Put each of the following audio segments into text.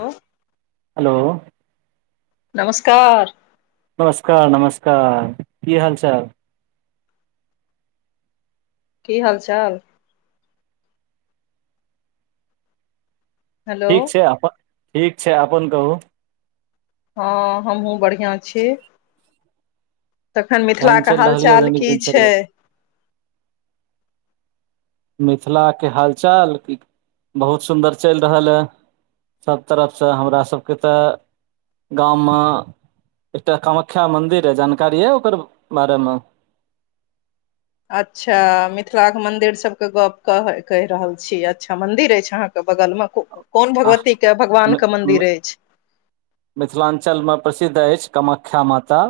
आँय [unintelligible] हेलो नमस्कार नमस्कार नमस्कार की हाल चाल की हाल चाल हेलो ठीक छै अपन ठीक छै अपन कहू हँ हमहुँ बढ़ियाँ छी तखन मिथिला केहन कऽ चलि हाल रहल यऽ चाल दैनिक की छै दिनचर्या मिथिलाके हाल चाल बहुत सुन्दर चलि रहल हय सब तरफ से हमरा सबके तऽ गाममे एकटा कामख्या मन्दिर यऽ जानकारी यऽ ओकर बारेमे अच्छा मिथिलाके मन्दिर सबके गप कह कहि रहल छी अच्छा मन्दिर अछि अहाँके बगलमे कोन आ भगवती के भगवान मि- के मि- मंन्दिर अछि मिथिलाञ्चलमे प्रसिद्ध अछि कामख्या माता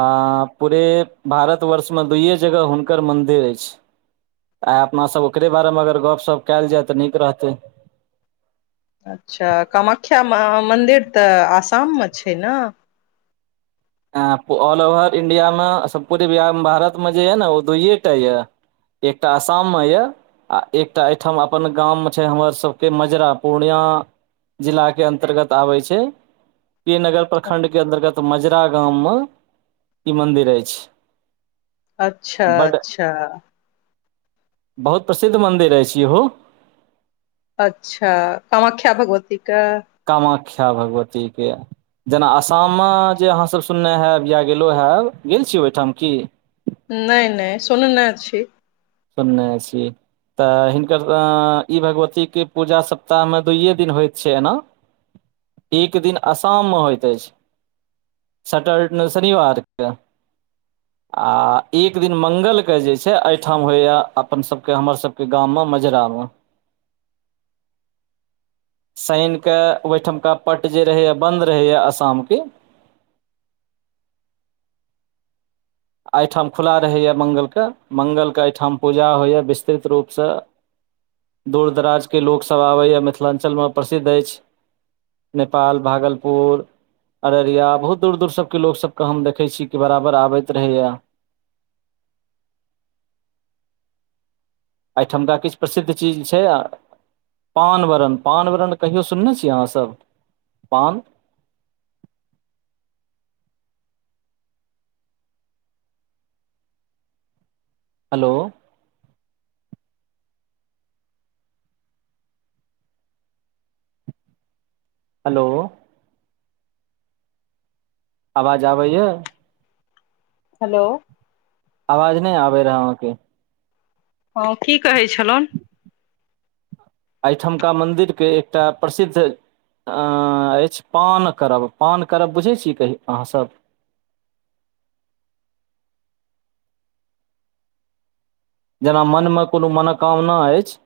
आ पूरे भारतवर्षमे दूइए जगह हुनकर मन्दिर अछि आइ अपनासभ ओकरे बारेमे अगर गप सप कयल जाय तऽ नीक रहतै। हँ, कामाख्या मन्दिर आसाममे छै ने। ऑल ओवर इण्डियामे, सम्पूर्ण बिहार भारतमे जे यऽ ने, ओ दुइए टा यऽ। एकटा आसाममे यऽ आ एकटा एहिठाम अपन गाममे छै, हमर सभके मजरा पूर्णियाँ। जिलाके अन्तर्गत आबै छै। के नगर प्रखण्डके अन्तर्गत मजरा गाममे ई मन्दिर अछि। अच्छा बड अच्छा बहुत प्रसिद्ध मन्दिर अछि। इहो अच्छा कमाख्या भगवतीके? कमाख्या भगवती के। जेना आसाममे जे अहाँसभ सुनने हैब या गेलँ हैब गेल छी ओहिठाम की? नहि नहि सुन ने छी सूने छी तऽ हिनकर इ भगवती के पूजा सप्ताह में दुइये दिन होइत छै। एना [inaudible] एक दिन आसाममे होइत अछि। सटट न शनिवारके आ एक दिन मंगलके जे छै, अहि ठाम होइ या अपन सभके, हमर सभके गाँवमे मजरामे। शने के ओहिठामका पट जे रहैए, बन्द रहैए आसामके। एहिठाम खुला रहैए, मंगलके मंगलके एहिठाम पूजा होइए, विस्तृत रूपसँ। दूर दराज के लोकसभ आबैए मिथिलांचलमें प्रसिद्ध अछि नेपाल भागलपुर। अररिया बहुत दूर दूरसँ लोक सभके हम देखै छी कि बराबर आबैत रहैए। एहिठामका किछु प्रसिद्ध चीज छै? पान-वरण, पान-वरण कहियो सुनने छियै अहाँ सभ? हेलो हेलो आवाज आबैय? हेलो आवाज नहि आबे रहै अहाँके हँ, की कहै छलनि? एहिठामका मन्दिरके एकटा प्रसिद्ध। अ अछि पान करब, पान करब बुझैत छी अहाँ सभ? जेना मनमे कोनो मनोकामना अछि।